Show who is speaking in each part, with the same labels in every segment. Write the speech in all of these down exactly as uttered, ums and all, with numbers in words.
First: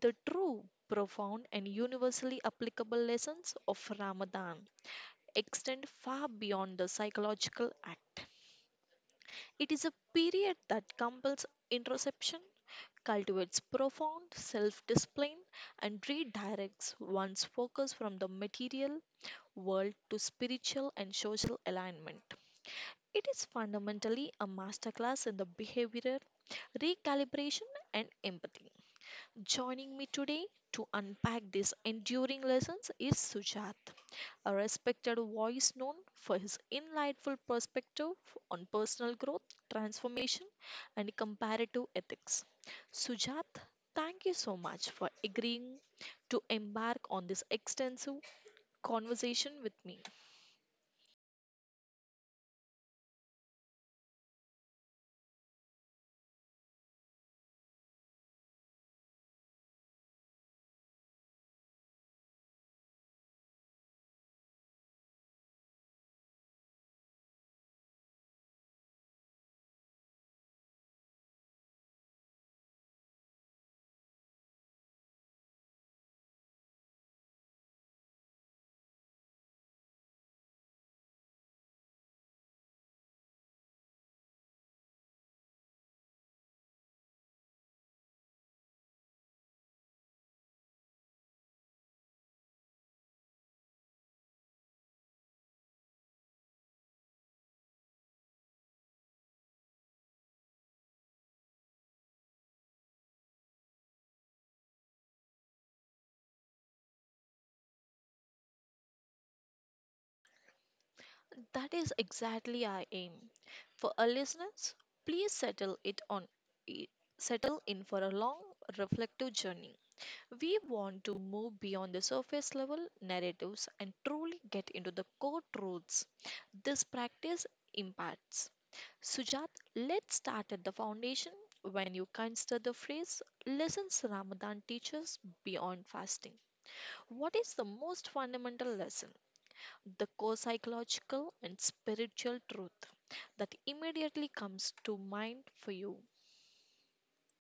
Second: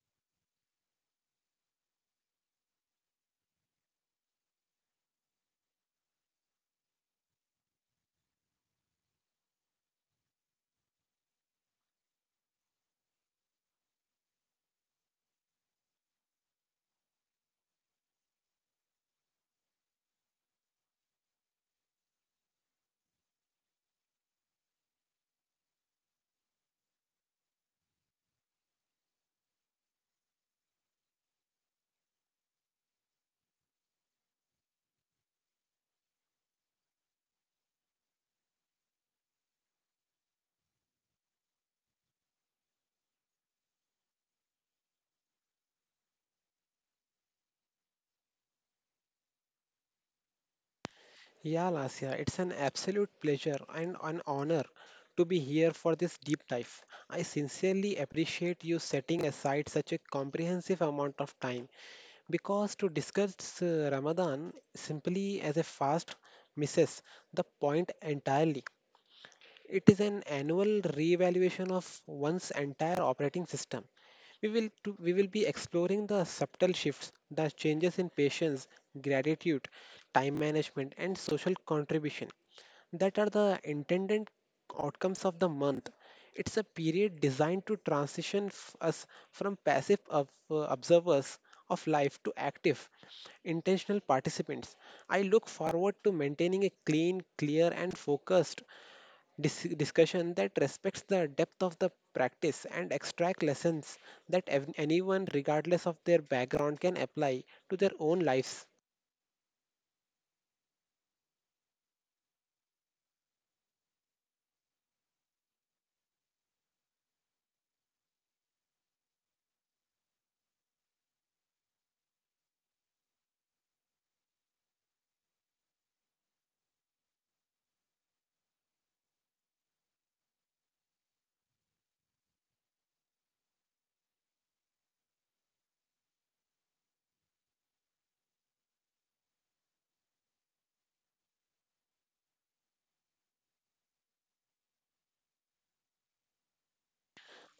Speaker 1: The true, profound, and universally applicable lessons of Ramadan extend far beyond the psychological act. It is a period that compels introspection, cultivates profound self discipline, and redirects one's focus from the material world to spiritual and social alignment. It is fundamentally a masterclass in the behavioral recalibration and empathy. Joining me today to unpack these enduring lessons is Sujat, a respected voice known for his insightful perspective on personal growth, transformation, and comparative ethics. Sujat, thank you so much for agreeing to embark on this extensive conversation with me.
Speaker 2: Yeah, Lasya, it's an absolute pleasure and an honor to be here for this deep dive. I sincerely appreciate you setting aside such a comprehensive amount of time because to discuss uh, Ramadan simply as a fast misses the point entirely. It is an annual reevaluation of one's entire operating system. We will, to, we will be exploring the subtle shifts, the changes in patience, gratitude, time management, and social contribution that are the intended outcomes of the month. It's a period designed to transition f- us from passive ob- uh, observers of life to active, intentional participants. I look forward to maintaining a clean, clear, and focused dis- discussion that respects the depth of the practice and extract lessons that ev- anyone regardless of their background can apply to their own lives.
Speaker 1: That is exactly our aim. For our listeners, please settle it on settle in for a long reflective journey. We want to move beyond the surface level narratives and truly get into the core truths this practice imparts. Sujat, let's start at the foundation. When you consider the phrase "lessons Ramadan teaches beyond fasting," what is the most fundamental lesson? The core psychological and spiritual truth that immediately comes to mind for you.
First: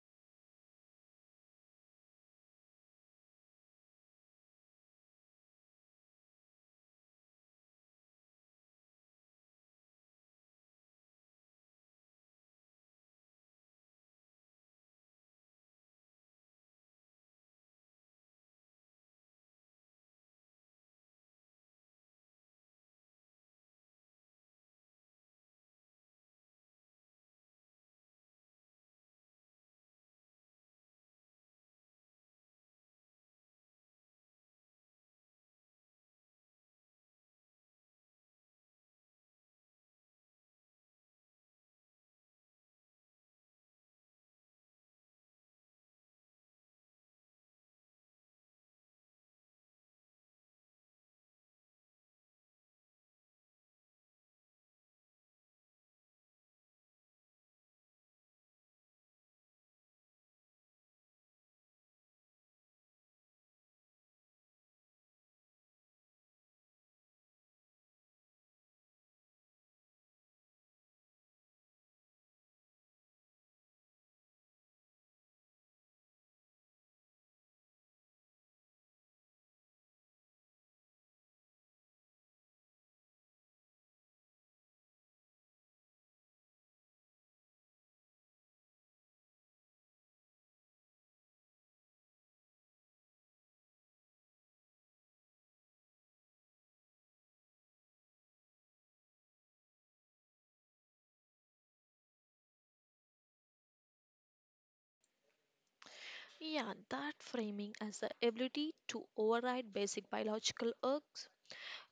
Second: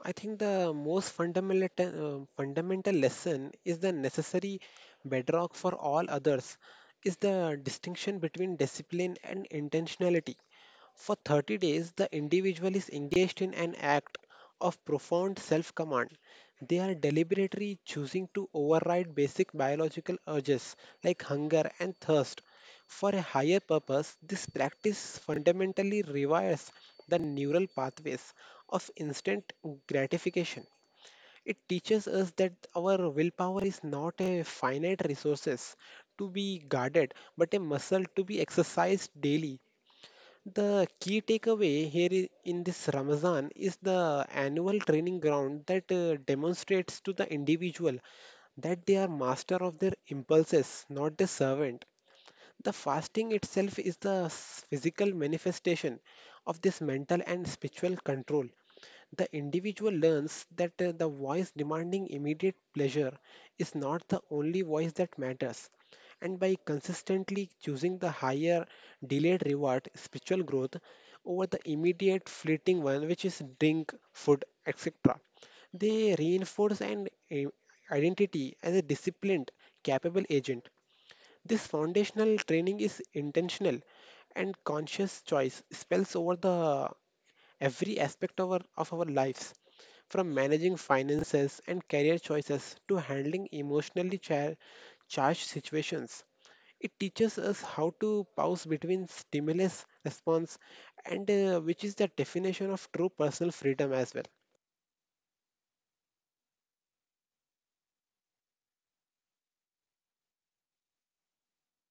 Speaker 2: I think the most fundamental uh, fundamental lesson is the necessary bedrock for all others is the distinction between discipline and intentionality. For thirty days, the individual is engaged in an act of profound self command. They are deliberately choosing to override basic biological urges like hunger and thirst. For a higher purpose, this practice fundamentally rewires the neural pathways of instant gratification. It teaches us that our willpower is not a finite resource to be guarded, but a muscle to be exercised daily. The key takeaway here i- in this Ramazan is the annual training ground that uh, demonstrates to the individual that they are master of their impulses, not the servant. The fasting itself is the s- physical manifestation of this mental and spiritual control. The individual learns that uh, the voice demanding immediate pleasure is not the only voice that matters. And by consistently choosing the higher delayed reward, spiritual growth, over the immediate fleeting one, which is drink, food, et cetera, they reinforce an i- identity as a disciplined, capable agent. This foundational training is intentional and conscious choice spells over the every aspect of our, of our lives, from managing finances and career choices to handling emotionally cha- charged situations. It teaches us how to pause between stimulus response and uh, which is the definition of true personal freedom as well.
Speaker 1: Yeah, that framing as the ability to override basic biological urges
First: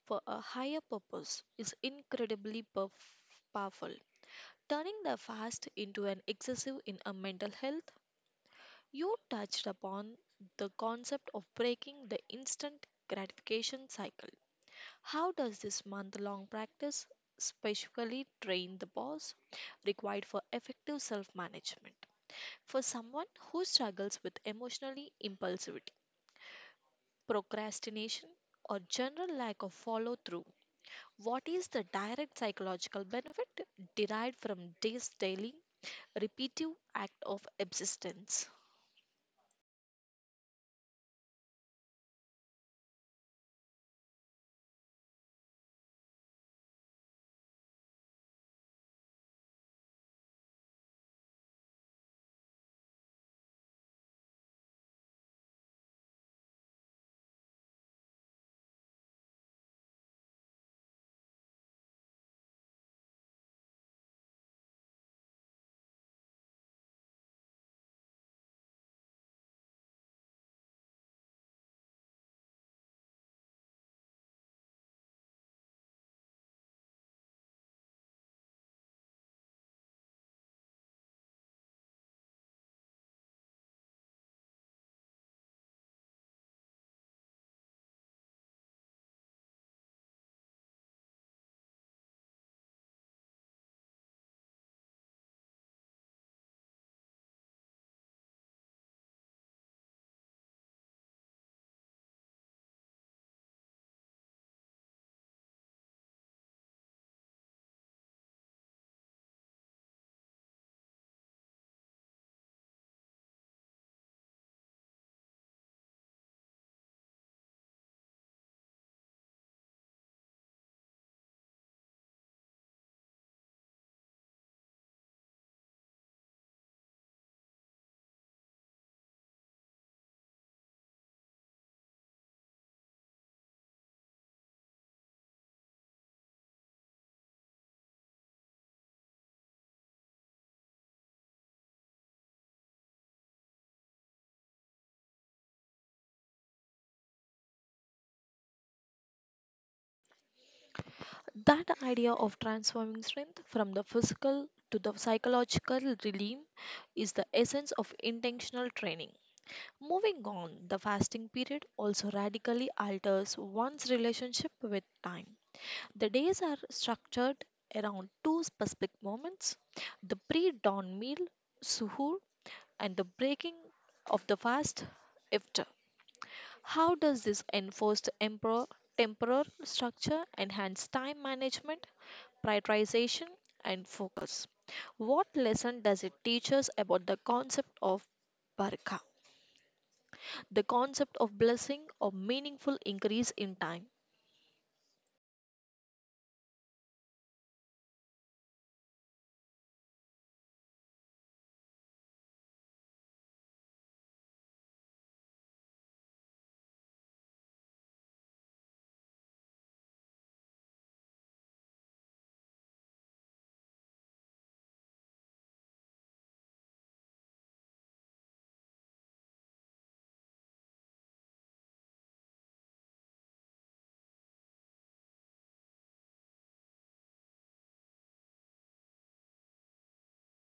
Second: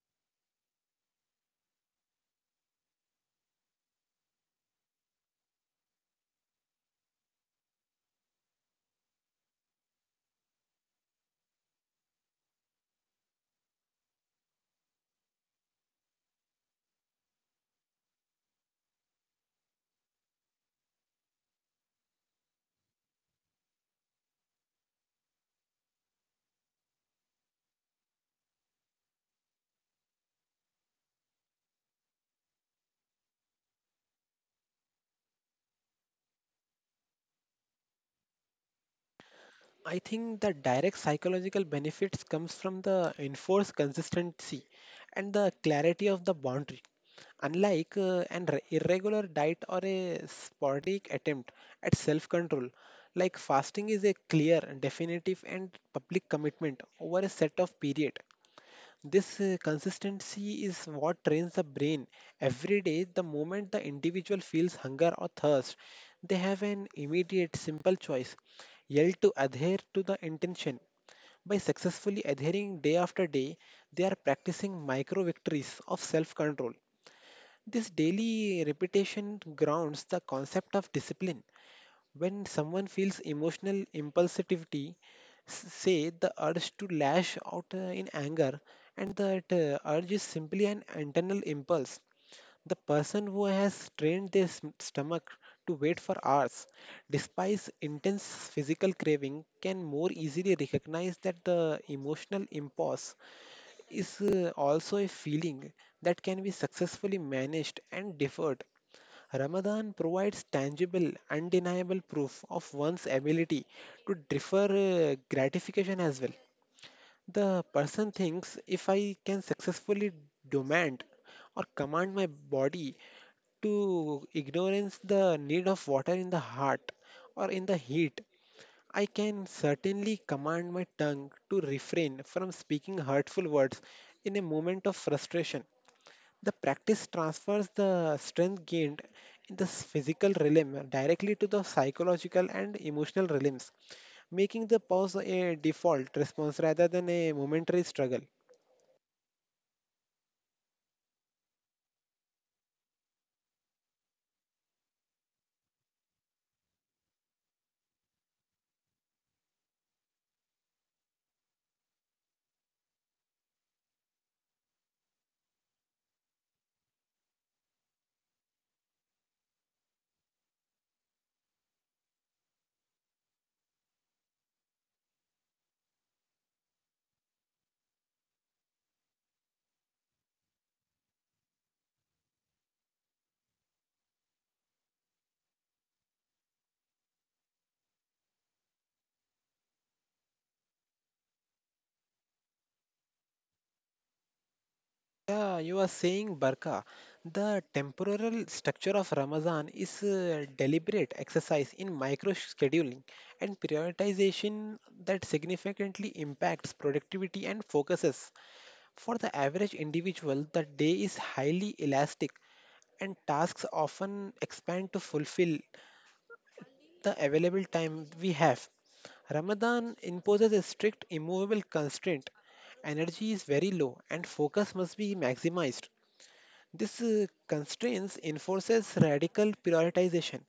Speaker 1: for a higher purpose is incredibly perf- powerful. Turning the fast into an excessive in a mental health, you touched upon the concept of breaking the instant gratification cycle. How does this month long practice specifically train the boss required for effective self management? For someone who struggles with emotionally impulsivity, procrastination, or general lack of follow through. What is the direct psychological benefit derived from this daily, repetitive act of existence?
Speaker 2: I think the direct psychological benefits comes from the enforced consistency and the clarity of the boundary. Unlike uh, an re- irregular diet or a sporadic attempt at self control, like fasting is a clear, definitive, and public commitment over a set of period. This uh, consistency is what trains the brain. Every day, the moment the individual feels hunger or thirst, they have an immediate, simple choice yell to adhere to the intention. By successfully adhering day after day, they are practicing micro victories of self control. This daily repetition grounds the concept of discipline. When someone feels emotional impulsivity, s- say the urge to lash out uh, in anger, and that uh, urge is simply an internal impulse. The person who has trained their sm- stomach to wait for hours, despite intense physical craving, can more easily recognize that the emotional impulse is uh, also a feeling that can be successfully managed and deferred. Ramadan provides tangible, undeniable proof of one's ability to defer uh, gratification as well. The person thinks, if I can successfully demand or command my body to ignorance the need of water in the heart or in the heat, I can certainly command my tongue to refrain from speaking hurtful words in a moment of frustration. The practice transfers the strength gained in the physical realm directly to the psychological and emotional realms, making the pause a default response rather than a momentary struggle.
Speaker 1: That idea of transforming strength from the physical to the psychological realm is the essence of intentional training. Moving on, the fasting period also radically alters one's relationship with time. The days are structured around two specific moments: the pre dawn meal, suhoor, and the breaking of the fast, iftar. How does this enforced emperor, temporal structure enhance time management, prioritization, and focus? What lesson does it teach us about the concept of barakah, the concept of blessing or meaningful increase in time?
Speaker 2: Yeah, you are saying Barka. The temporal structure of Ramazan is a deliberate exercise in micro scheduling and prioritization that significantly impacts productivity and focuses. For the average individual, the day is highly elastic and tasks often expand to fulfill the available time we have. Ramadan imposes a strict, immovable constraint. Energy is very low and focus must be maximized. This uh, constraints enforces radical prioritization.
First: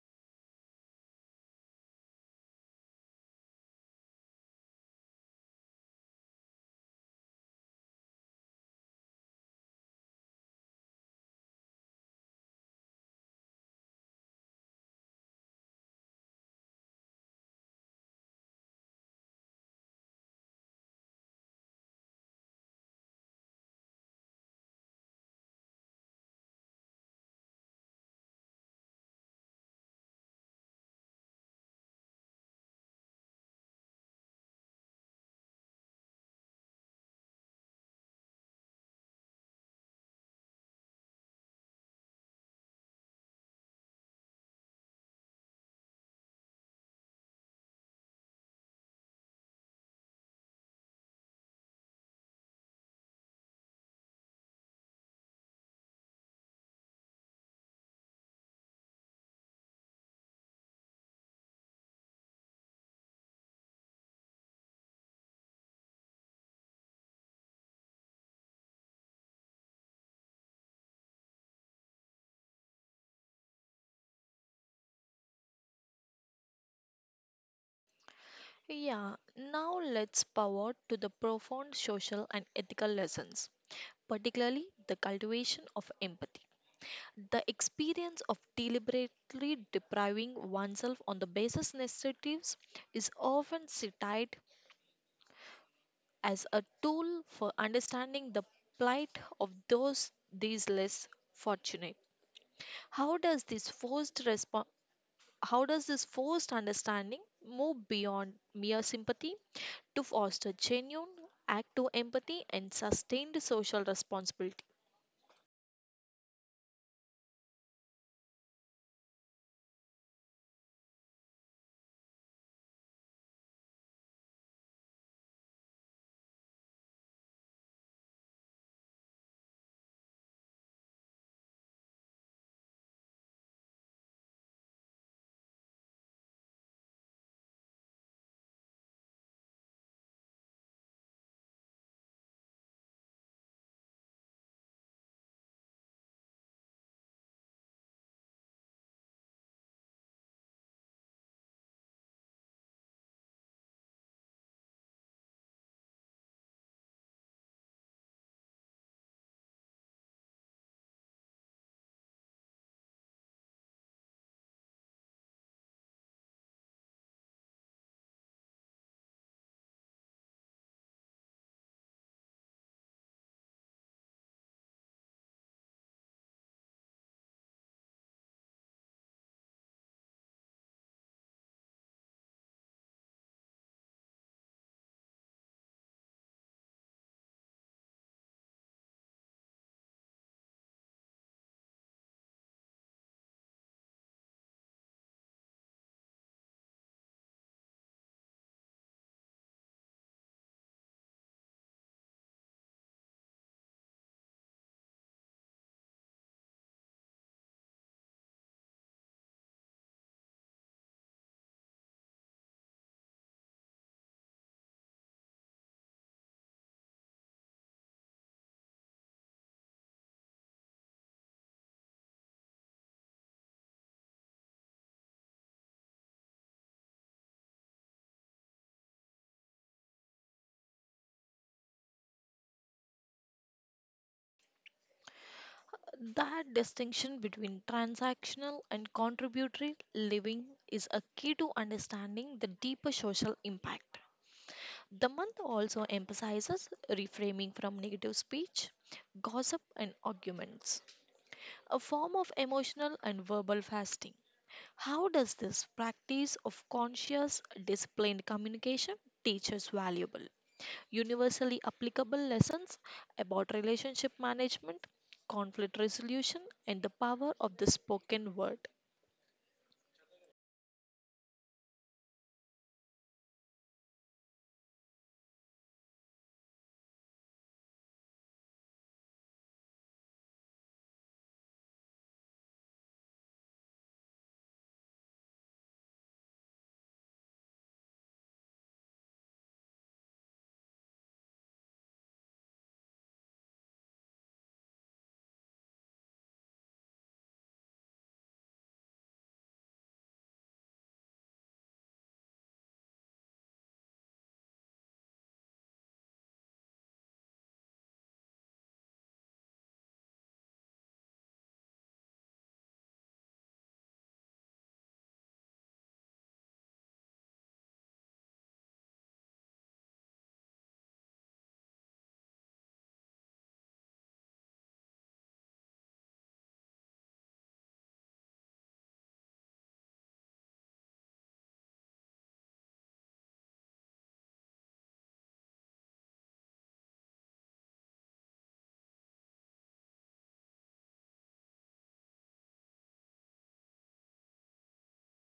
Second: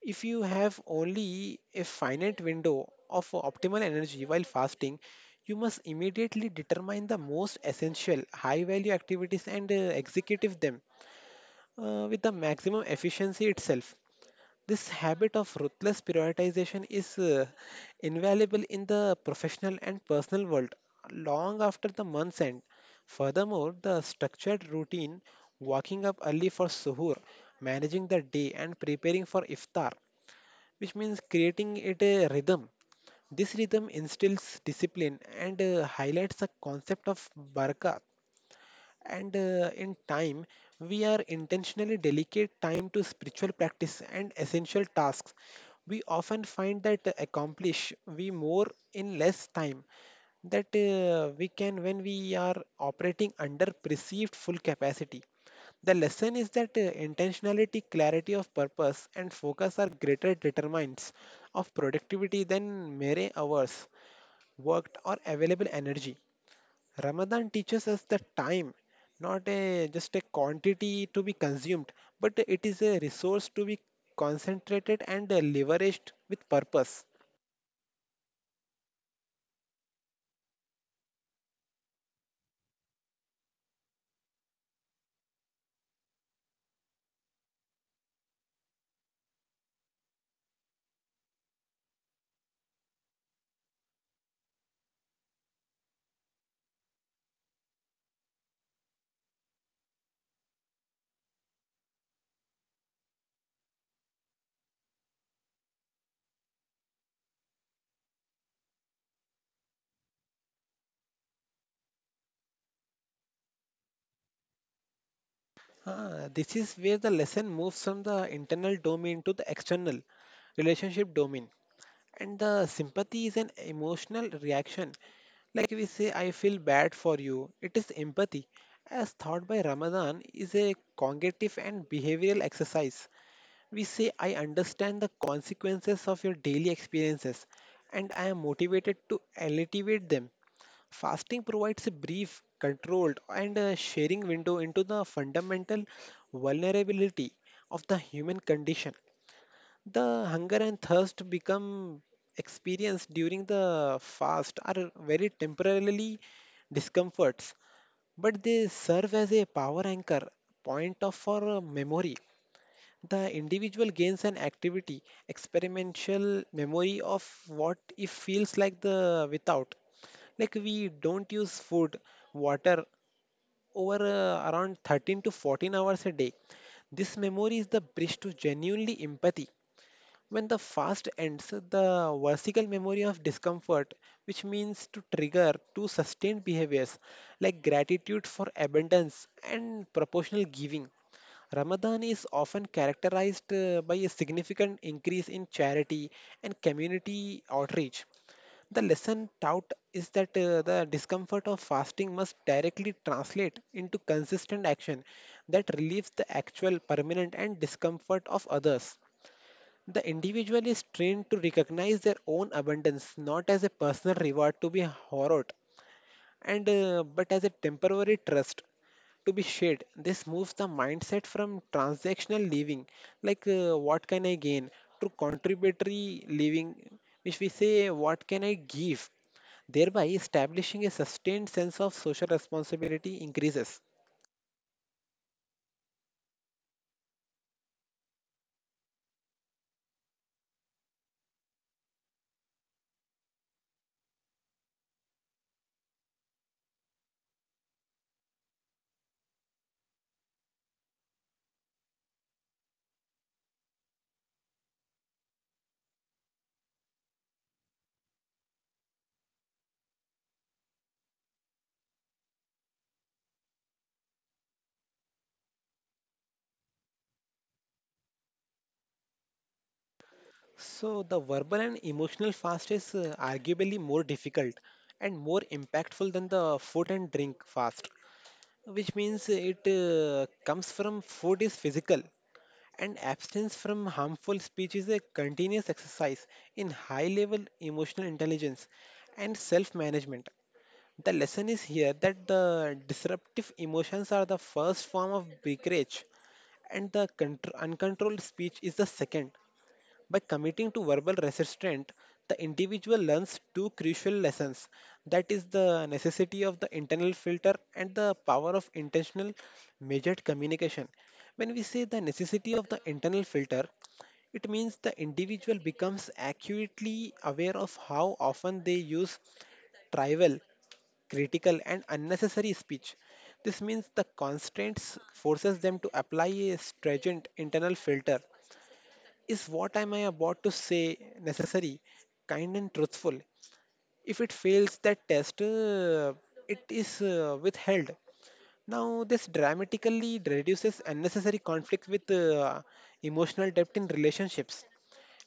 Speaker 2: If you have only a finite window of optimal energy while fasting, you must immediately determine the most essential high value activities and uh, execute them uh, with the maximum efficiency itself. This habit of ruthless prioritization is uh, invaluable in the professional and personal world long after the month's end. Furthermore, the structured routine, waking up early for suhoor, managing the day, and preparing for iftar, which means creating it a rhythm. This rhythm instills discipline and uh, highlights the concept of barkat and uh, in time, we are intentionally dedicate time to spiritual practice and essential tasks, we often find that accomplish we more in less time that uh, we can when we are operating under perceived full capacity. The lesson is that uh, intentionality, clarity of purpose and focus are greater determinants of productivity than mere hours worked or available energy. Ramadan teaches us that time, not a just a quantity to be consumed, but it is a resource to be concentrated and leveraged with purpose.
Speaker 1: Yeah, now let's power to the profound social and ethical lessons, particularly the cultivation of empathy. The experience of deliberately depriving oneself on the basis necessities is often cited as a tool for understanding the plight of those these less fortunate. How does this forced respo- How does this forced understanding move beyond mere sympathy to foster genuine, active empathy and sustained social responsibility?
Speaker 2: Ah, this is where the lesson moves from the internal domain to the external relationship domain. And the sympathy is an emotional reaction. Like we say, I feel bad for you. It is empathy. As taught by Ramadan, is a cognitive and behavioral exercise. We say, I understand the consequences of your daily experiences and I am motivated to alleviate them. Fasting provides a brief, controlled, and a sharing window into the fundamental vulnerability of the human condition. The hunger and thirst become experienced during the fast are very temporarily discomforts, but they serve as a power anchor, point of for uh, memory. The individual gains an activity, experimental memory of what it feels like the without. Like we don't use food, water over uh, around thirteen to fourteen hours a day. This memory is the bridge to genuinely empathy. When the fast ends, the vesical memory of discomfort, which means to trigger to sustained behaviors like gratitude for abundance and proportional giving. Ramadan is often characterized uh, by a significant increase in charity and community outreach. The lesson taught is that uh, the discomfort of fasting must directly translate into consistent action that relieves the actual permanent and discomfort of others. The individual is trained to recognize their own abundance not as a personal reward to be hoarded, and uh, but as a temporary trust to be shared. This moves the mindset from transactional living, like uh, what can I gain, to contributory living, which we say what can I give, thereby establishing a sustained sense of social responsibility increases.
Speaker 1: That distinction between transactional and contributory living is a key to understanding the deeper social impact. The month also emphasizes reframing from negative speech, gossip, and arguments, a form of emotional and verbal fasting. How does this practice of conscious, disciplined communication teach us valuable, universally applicable lessons about relationship management, conflict resolution, and the power of the spoken word?
Speaker 2: So the verbal and emotional fast is uh, arguably more difficult and more impactful than the food and drink fast, which means it uh, comes from food is physical and abstinence from harmful speech is a continuous exercise in high level emotional intelligence and self management. The lesson is here that the disruptive emotions are the first form of breakage and the contr- uncontrolled speech is the second. By committing to verbal resistance, the individual learns two crucial lessons, that is, the necessity of the internal filter and the power of intentional, measured communication. When we say the necessity of the internal filter, it means the individual becomes acutely aware of how often they use trivial, critical, and unnecessary speech. This means the constraints forces them to apply a stringent internal filter, is what am I about to say necessary, kind and truthful? If it fails that test, uh, it is uh, withheld. Now, this dramatically reduces unnecessary conflict with uh, emotional depth in relationships.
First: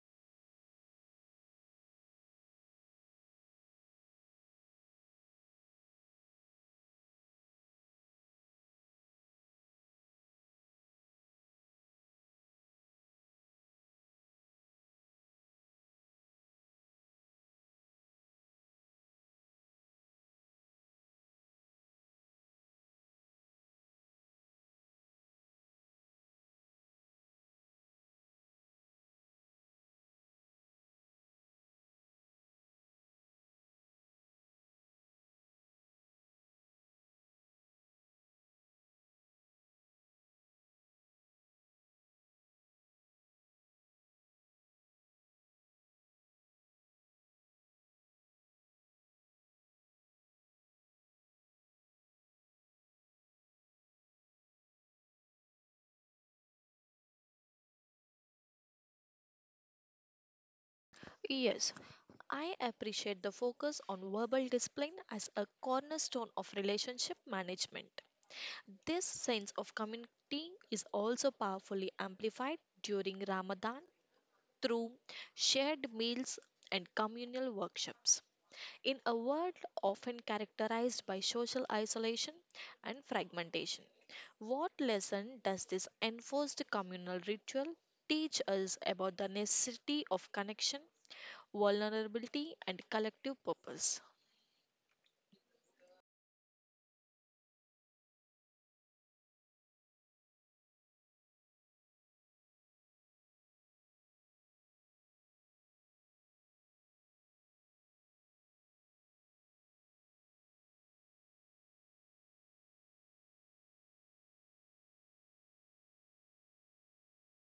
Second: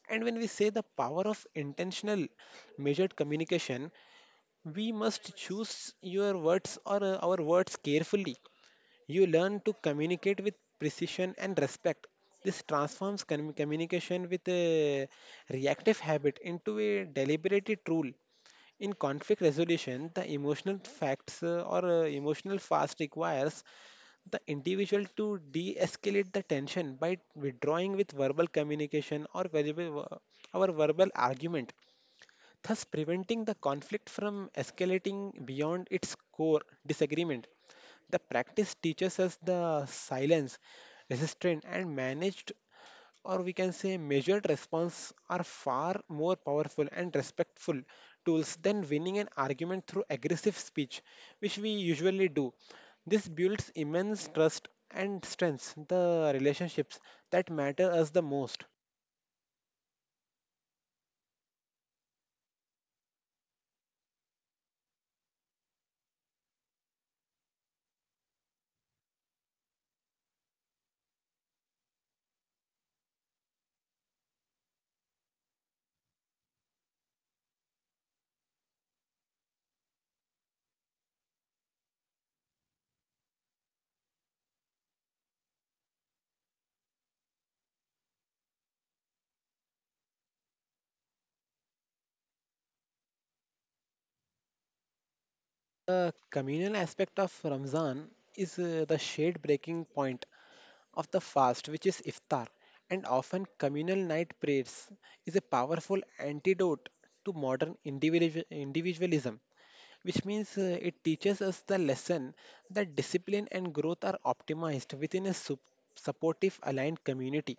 Speaker 2: And when we say the power of intentional measured communication, we must choose your words or uh, our words carefully. You learn to communicate with precision and respect. This transforms com- communication with a reactive habit into a deliberated rule. In conflict resolution, the emotional facts uh, or uh, emotional fast requires the individual to de escalate the tension by withdrawing with verbal communication or verbal, our verbal argument, thus preventing the conflict from escalating beyond its core disagreement. The practice teaches us the silence, resistant, and managed, or we can say measured response are far more powerful and respectful tools than winning an argument through aggressive speech, which we usually do. This builds immense trust and strengthens the relationships that matter us the most.
Speaker 1: Yes, I appreciate the focus on verbal discipline as a cornerstone of relationship management. This sense of community is also powerfully amplified during Ramadan through shared meals and communal workshops. In a world often characterized by social isolation and fragmentation, what lesson does this enforced communal ritual teach us about the necessity of connection, vulnerability, and collective purpose?
Speaker 2: The communal aspect of Ramzan is uh, the shared breaking point of the fast, which is iftar, and often communal night prayers is a powerful antidote to modern individu- individualism, which means uh, it teaches us the lesson that discipline and growth are optimized within a sup- supportive, aligned community.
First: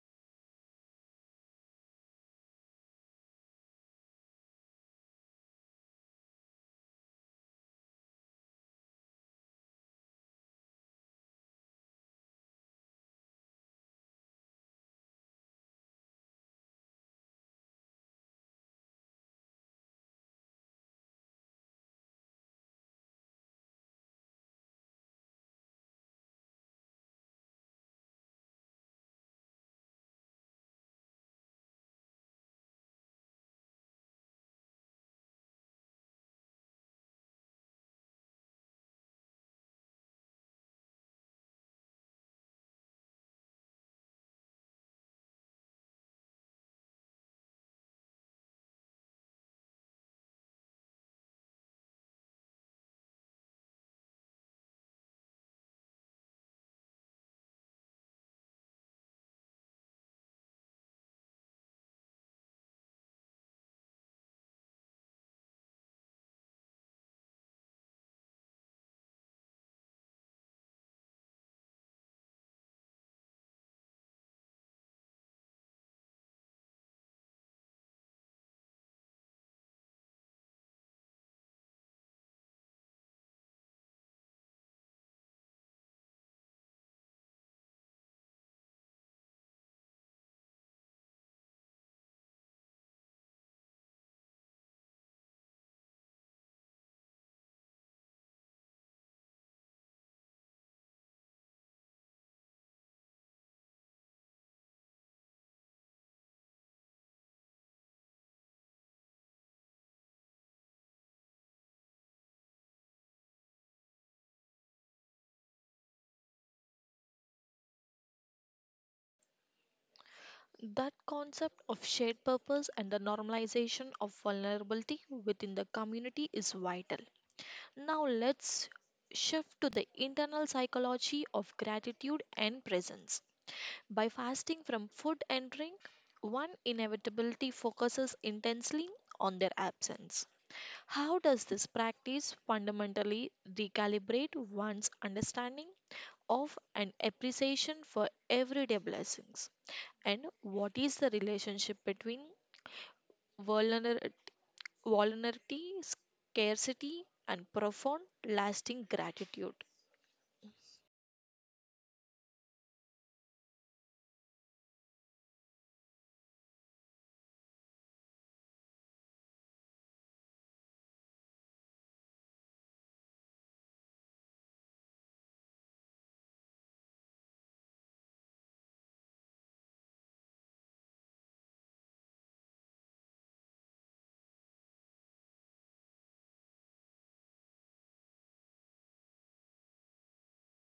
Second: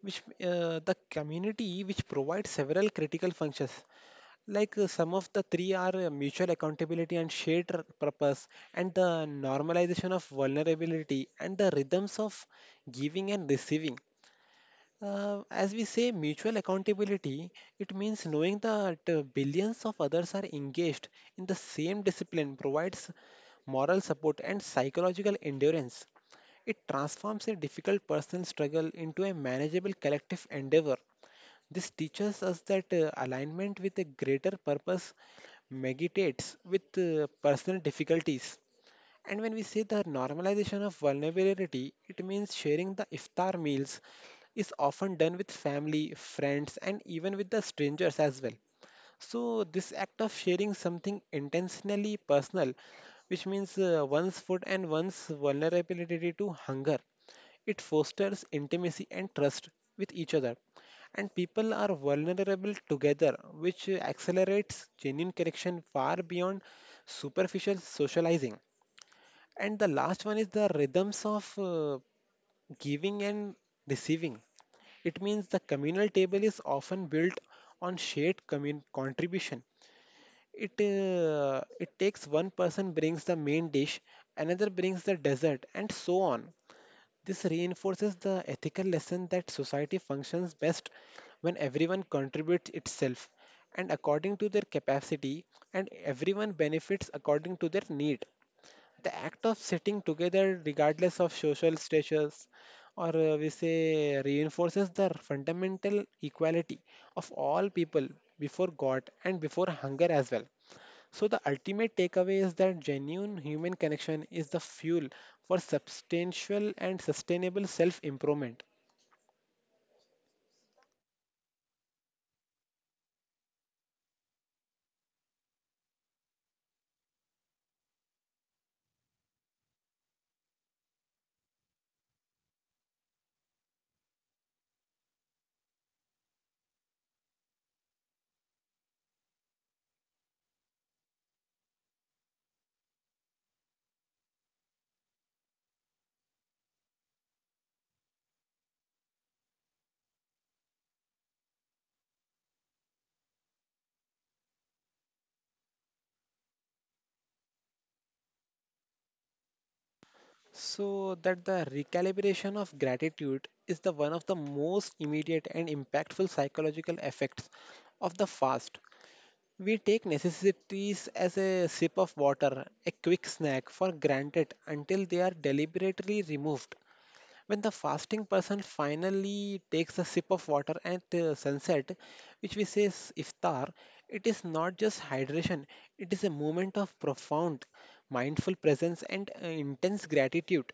Speaker 2: Which uh, the community which provides several critical functions, like uh, some of the three are uh, mutual accountability and shared r- purpose, and the normalization of vulnerability, and the rhythms of giving and receiving. Uh, as we say, mutual accountability, it means knowing that uh, billions of others are engaged in the same discipline provides moral support and psychological endurance. It transforms a difficult personal struggle into a manageable collective endeavor. This teaches us that uh, alignment with a greater purpose mitigates with uh, personal difficulties. And when we say the normalization of vulnerability, it means sharing the iftar meals is often done with family, friends, and even with the strangers as well. So, this act of sharing something intentionally personal, which means uh, one's food and one's vulnerability to hunger, it fosters intimacy and trust with each other. And people are vulnerable together, which uh, accelerates genuine connection far beyond superficial socializing. And the last one is the rhythms of uh, giving and receiving. It means the communal table is often built on shared commun- contribution. It uh, it takes one person brings the main dish, another brings the dessert, and so on. This reinforces the ethical lesson that society functions best when everyone contributes itself and according to their capacity, and everyone benefits according to their need. The act of sitting together, regardless of social status, or uh, we say reinforces the fundamental equality of all people before God and before hunger as well. So, the ultimate takeaway is that genuine human connection is the fuel for substantial and sustainable self improvement.
Speaker 1: That concept of shared purpose and the normalization of vulnerability within the community is vital. Now let's shift to the internal psychology of gratitude and presence. By fasting from food and drink, one inevitability focuses intensely on their absence. How does this practice fundamentally recalibrate one's understanding of and appreciation for everyday blessings? And what is the relationship between vulner- vulnerability, scarcity, and profound lasting gratitude?
Speaker 2: So, that the recalibration of gratitude is the one of the most immediate and impactful psychological effects of the fast. We take necessities as a sip of water, a quick snack for granted until they are deliberately removed. When the fasting person finally takes a sip of water at uh, sunset, which we say is iftar, it is not just hydration, it is a moment of profound mindful presence and uh, intense gratitude,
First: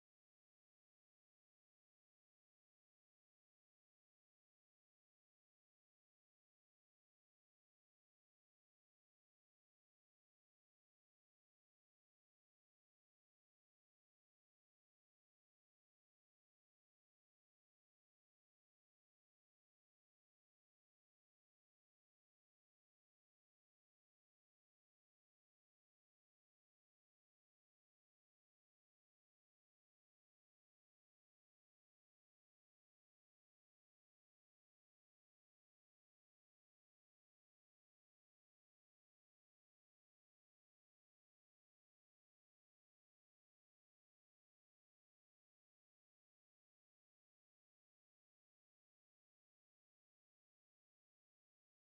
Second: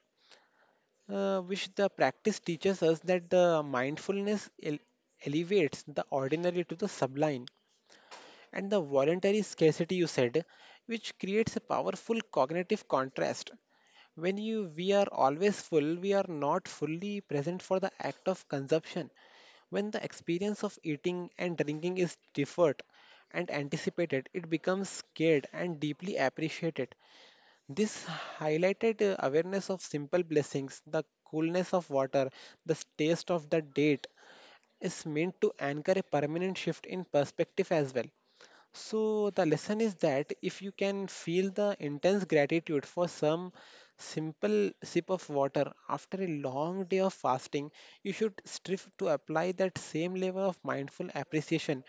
Speaker 2: uh, which the practice teaches us that the mindfulness ele- elevates the ordinary to the sublime and the voluntary scarcity you said, which creates a powerful cognitive contrast. When you we are always full, we are not fully present for the act of consumption. When the experience of eating and drinking is deferred and anticipated, it becomes scared and deeply appreciated. This highlighted uh, awareness of simple blessings, the coolness of water, the taste of the date, is meant to anchor a permanent shift in perspective as well. So, the lesson is that if you can feel the intense gratitude for some simple sip of water after a long day of fasting, you should strive to apply that same level of mindful appreciation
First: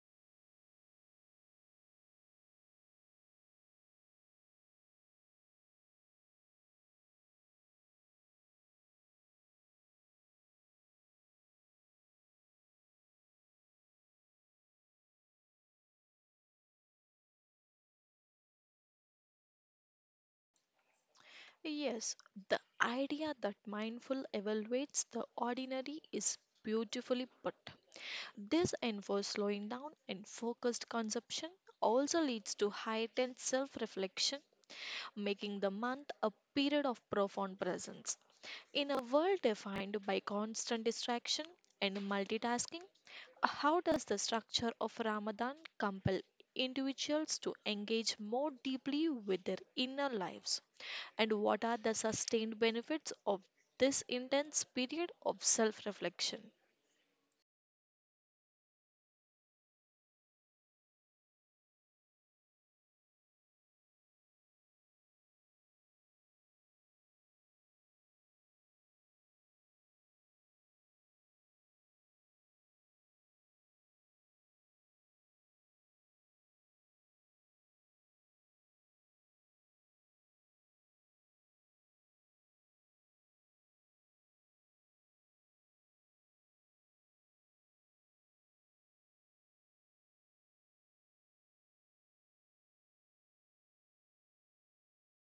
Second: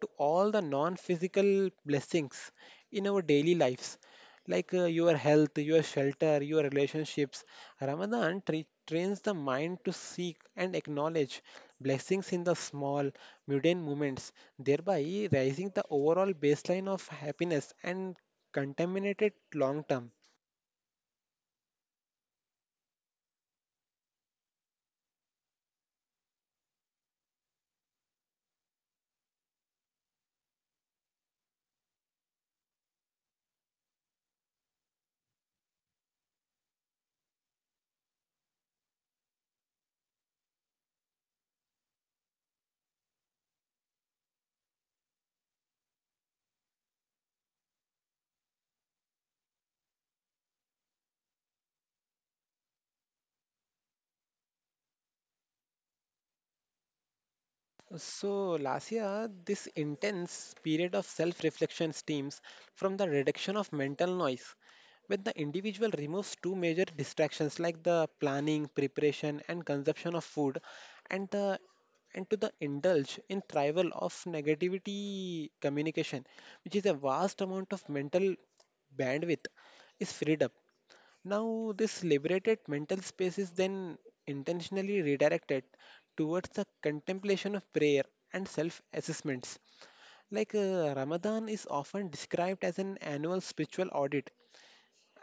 Speaker 2: to all the non physical blessings in our daily lives like uh, your health, your shelter, your relationships. Ramadan tra- trains the mind to seek and acknowledge blessings in the small, mundane moments, thereby raising the overall baseline of happiness and contaminated long term.
Speaker 1: Yes, the idea that mindful evaluates the ordinary is beautifully put. This enforced slowing down and focused consumption also leads to heightened self reflection, making the month a period of profound presence. In a world defined by constant distraction and multitasking, how does the structure of Ramadan compel individuals to engage more deeply with their inner lives? And what are the sustained benefits of this intense period of self reflection?
Speaker 2: So, Lasia, this intense period of self reflection stems from the reduction of mental noise. When the individual removes two major distractions like the planning, preparation, and consumption of food, and the and to the indulge in thrival of negativity communication, which is a vast amount of mental bandwidth, is freed up. Now, this liberated mental space is then intentionally redirected towards the contemplation of prayer and self assessments. Like uh, Ramadan is often described as an annual spiritual audit,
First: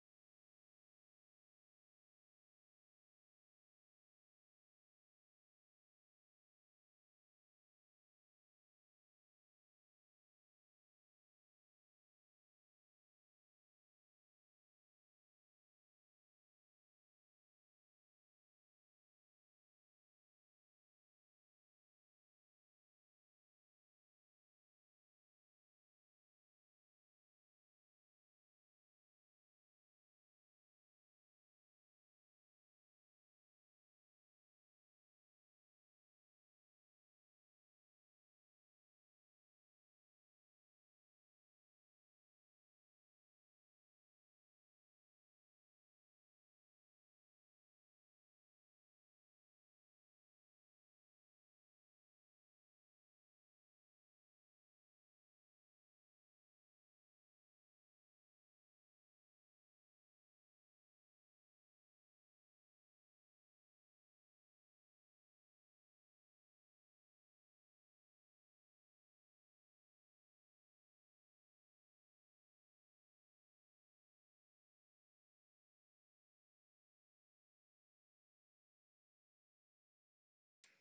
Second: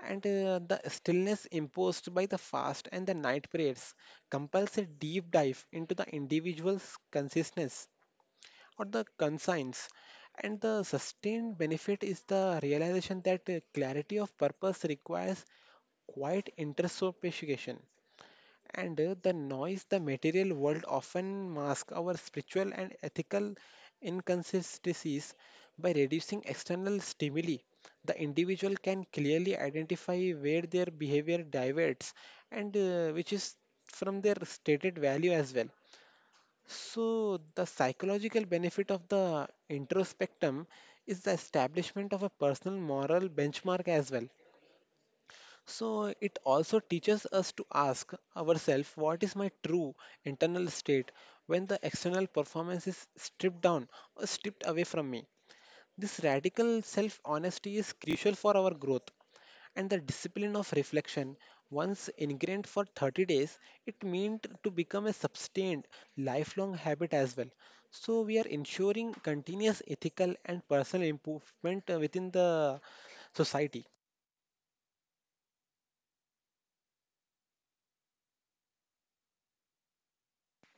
Speaker 2: and uh, the stillness imposed by the fast and the night prayers compels a deep dive into the individual's consciousness or the consigns. And the sustained benefit is the realization that uh, clarity of purpose requires quiet introspection. And uh, the noise the material world often masks our spiritual and ethical inconsistencies by reducing external stimuli. The individual can clearly identify where their behavior diverges and uh, which is from their stated value as well. So, the psychological benefit of the introspectum is the establishment of a personal moral benchmark as well. So, it also teaches us to ask ourselves what is my true internal state when the external performance is stripped down or stripped away from me. This radical self honesty is crucial for our growth, and the discipline of reflection once ingrained for thirty days it meant to become a sustained lifelong habit as well. So we are ensuring continuous ethical and personal improvement uh, within the society.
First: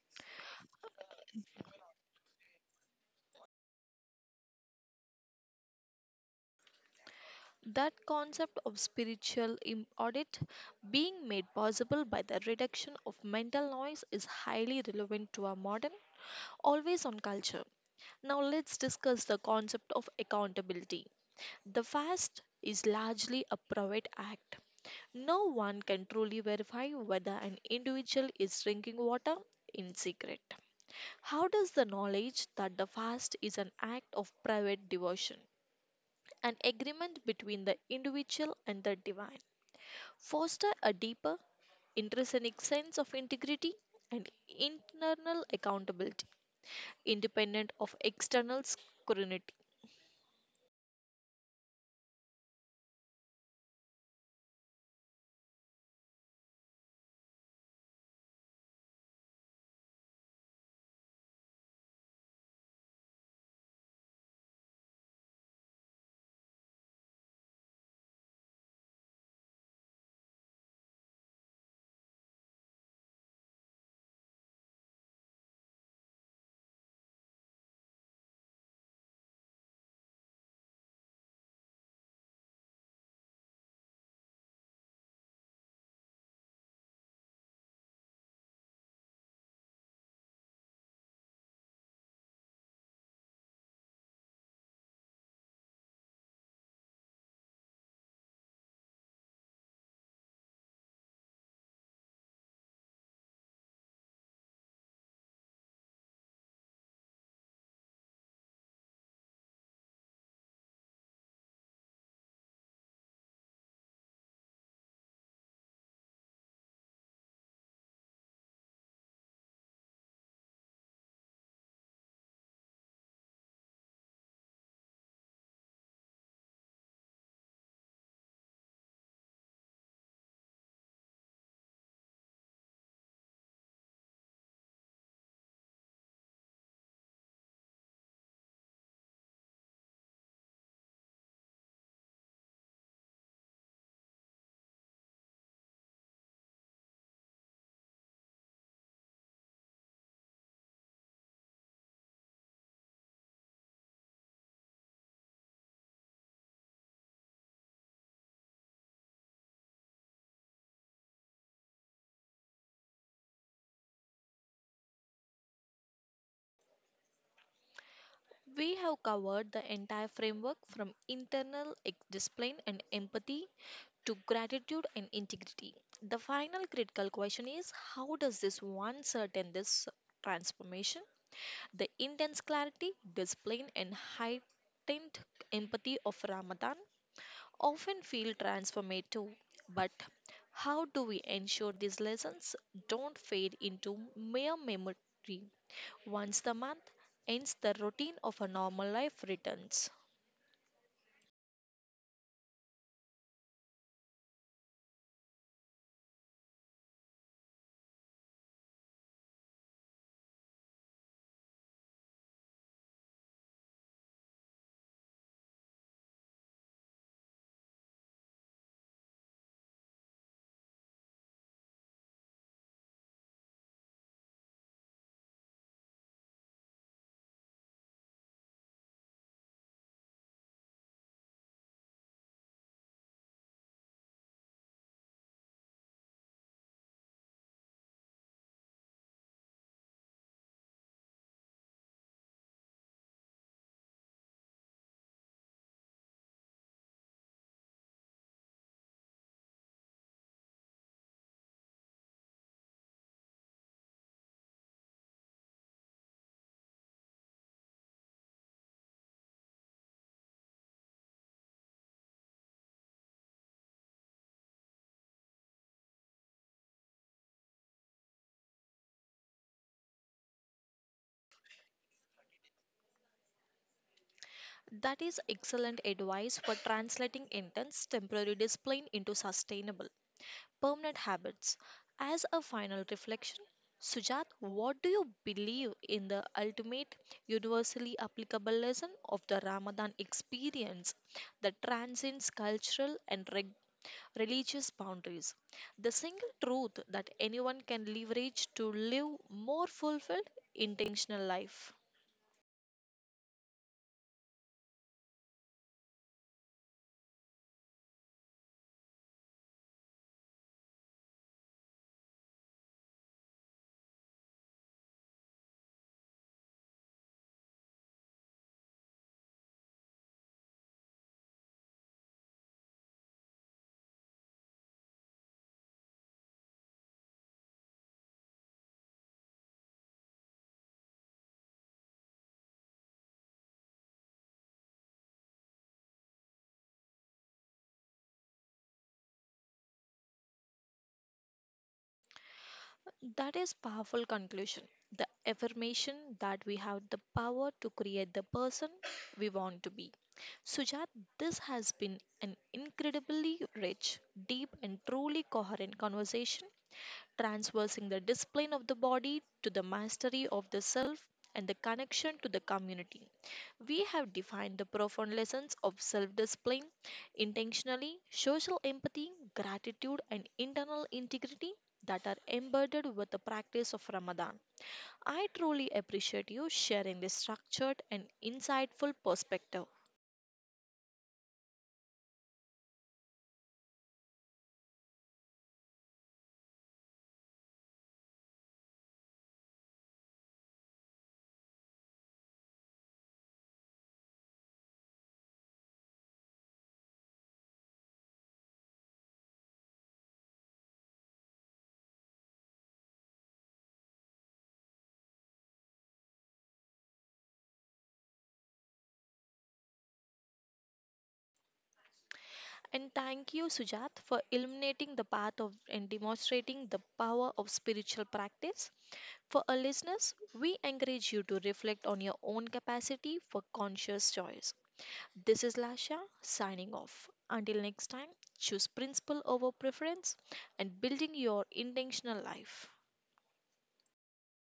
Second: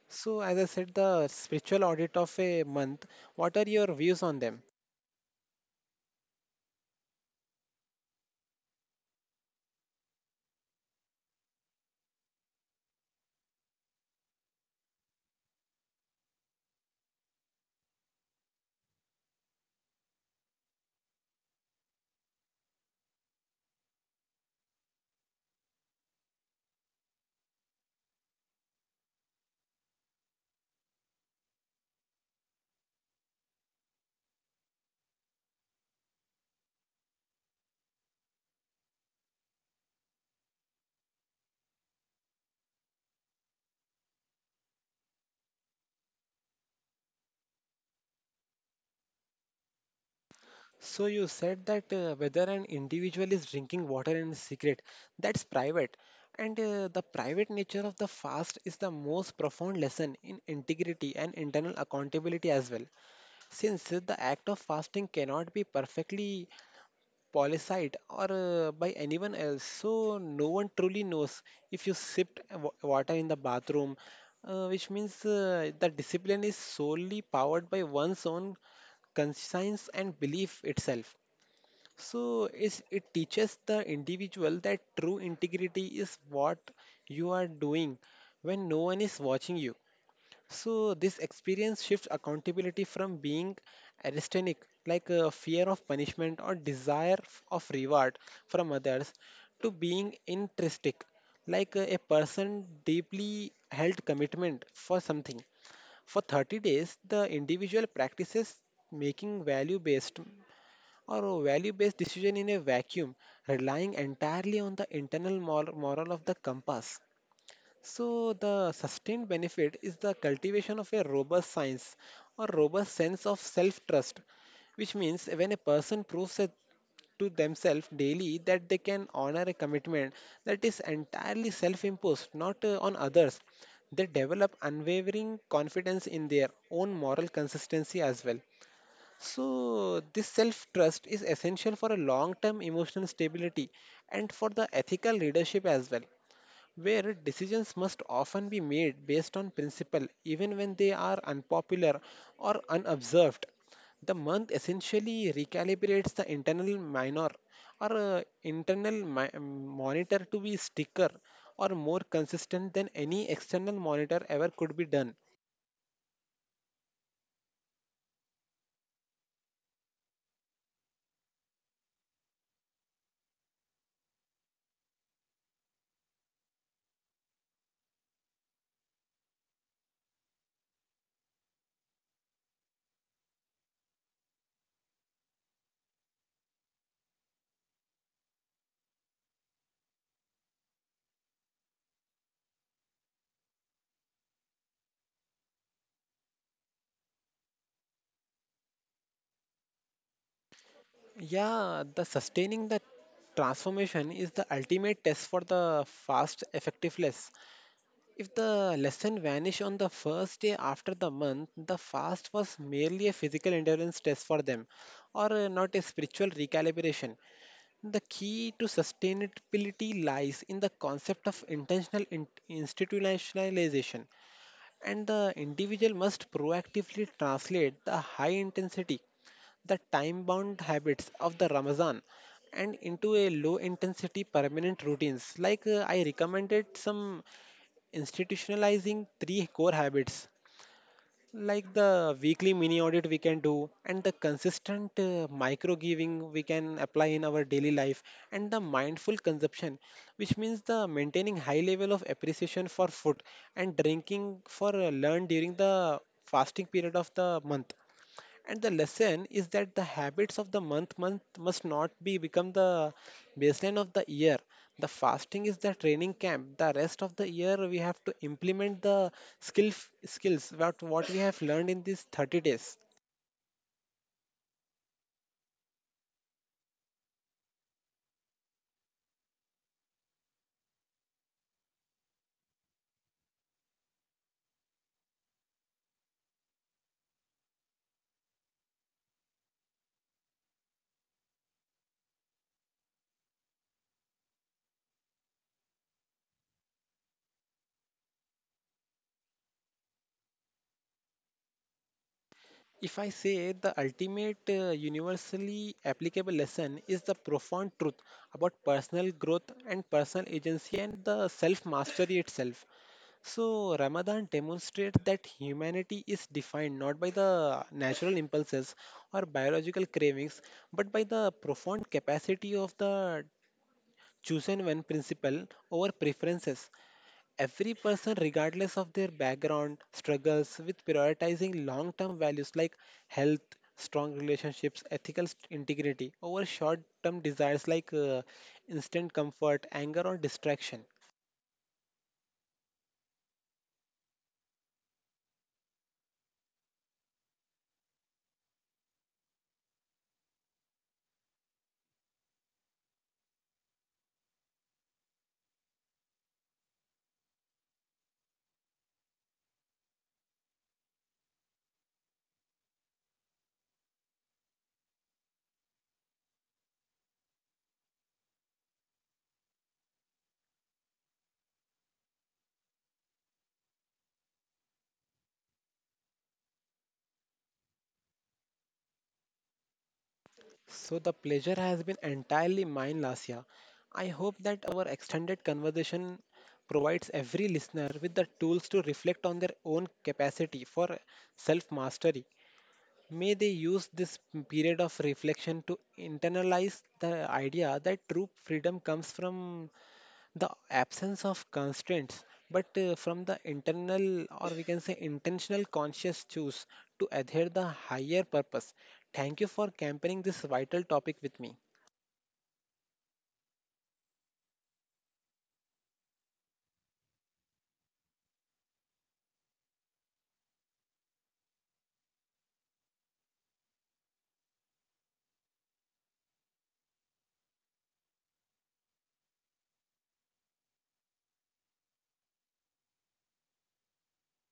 Speaker 2: So as I said, the spiritual audit of a month, what are your views on them?
Speaker 1: That concept of spiritual im- audit being made possible by the reduction of mental noise is highly relevant to our modern, always on culture. Now, let's discuss the concept of accountability. The fast is largely a private act. No one can truly verify whether an individual is drinking water in secret. How does the knowledge that the fast is an act of private devotion, an agreement between the individual and the divine, foster a deeper, intrinsic sense of integrity and internal accountability, independent of external scrutiny?
Speaker 2: So you said that uh, whether an individual is drinking water in secret, that's private. And uh, the private nature of the fast is the most profound lesson in integrity and internal accountability as well. Since uh, the act of fasting cannot be perfectly policed or uh, by anyone else, so no one truly knows if you sipped wa- water in the bathroom, uh, which means uh, the discipline is solely powered by one's own conscience and belief itself. So is it teaches the individual that true integrity is what you are doing when no one is watching you. So this experience shifts accountability from being aristanic, like a fear of punishment or desire f- of reward from others, to being intrinsic, like a a person deeply held commitment for something. For thirty days, the individual practices making value based or a value based decision in a vacuum, relying entirely on the internal mor- moral of the compass. So, the sustained benefit is the cultivation of a robust science or robust sense of self trust, which means when a person proves a to themselves daily that they can honor a commitment that is entirely self imposed, not uh, on others. They develop unwavering confidence in their own moral consistency as well. So, this self trust is essential for a long term emotional stability and for the ethical leadership as well, where decisions must often be made based on principle even when they are unpopular or unobserved. The month essentially recalibrates the internal minor or uh, internal mi- mm, monitor to be sticker or more consistent than any external monitor ever could be done.
Speaker 1: We have covered the entire framework from internal ex- discipline and empathy to gratitude and integrity. The final critical question is how does this one certain this transformation. The intense clarity, discipline, and heightened empathy of Ramadan often feel transformative. But how do we ensure these lessons don't fade into mere memory once the month ends, the routine of a normal life returns?
Speaker 2: Yeah, the sustaining the transformation is the ultimate test for the fast effectiveness. If the lesson vanished on the first day after the month, the fast was merely a physical endurance test for them, or uh, not a spiritual recalibration. The key to sustainability lies in the concept of intentional in- institutionalization, and the individual must proactively translate the high intensity the time bound habits of the Ramazan and into a low intensity permanent routines. Like uh, I recommended some institutionalizing three core habits like the weekly mini audit we can do, and the consistent uh, micro giving we can apply in our daily life, and the mindful consumption, which means the maintaining high level of appreciation for food and drinking for uh, learn during the fasting period of the month. And the lesson is that the habits of the month month must not be become the baseline of the year. The fasting is the training camp. The rest of the year we have to implement the skill skills what what we have learned in these thirty days.
Speaker 1: That is excellent advice for translating intense temporary discipline into sustainable, permanent habits. As a final reflection, Sujat, what do you believe in the ultimate universally applicable lesson of the Ramadan experience that transcends cultural and reg- religious boundaries? The single truth that anyone can leverage to live more fulfilled, intentional life.
Speaker 2: If I say the ultimate uh, universally applicable lesson is the profound truth about personal growth and personal agency and the self mastery itself. So, Ramadan demonstrates that humanity is defined not by the natural impulses or biological cravings, but by the profound capacity of the chosen one principle over preferences. Every person, regardless of their background, struggles with prioritizing long term values like health, strong relationships, ethical st- integrity over short term desires like uh, instant comfort, anger, or distraction.
Speaker 1: That is powerful conclusion. The affirmation that we have the power to create the person we want to be. Sujat, this has been an incredibly rich, deep and truly coherent conversation transversing the discipline of the body to the mastery of the self and the connection to the community. We have defined the profound lessons of self discipline intentionally, social empathy, gratitude, and internal integrity that are embedded with the practice of Ramadan. I truly appreciate you sharing this structured and insightful perspective.
Speaker 2: So the pleasure has been entirely mine, Lasya. I hope that our extended conversation provides every listener with the tools to reflect on their own capacity for self mastery. May they use this period of reflection to internalize the idea that true freedom comes from the absence of constraints, but uh, from the internal, or we can say intentional conscious choose to adhere the higher purpose. Thank you for camping this vital topic with me.
Speaker 1: And thank you, Sujat, for illuminating the path of and demonstrating the power of spiritual practice. For our listeners, we encourage you to reflect on your own capacity for conscious choice. This is Lasha signing off. Until next time, choose principle over preference and building your intentional life.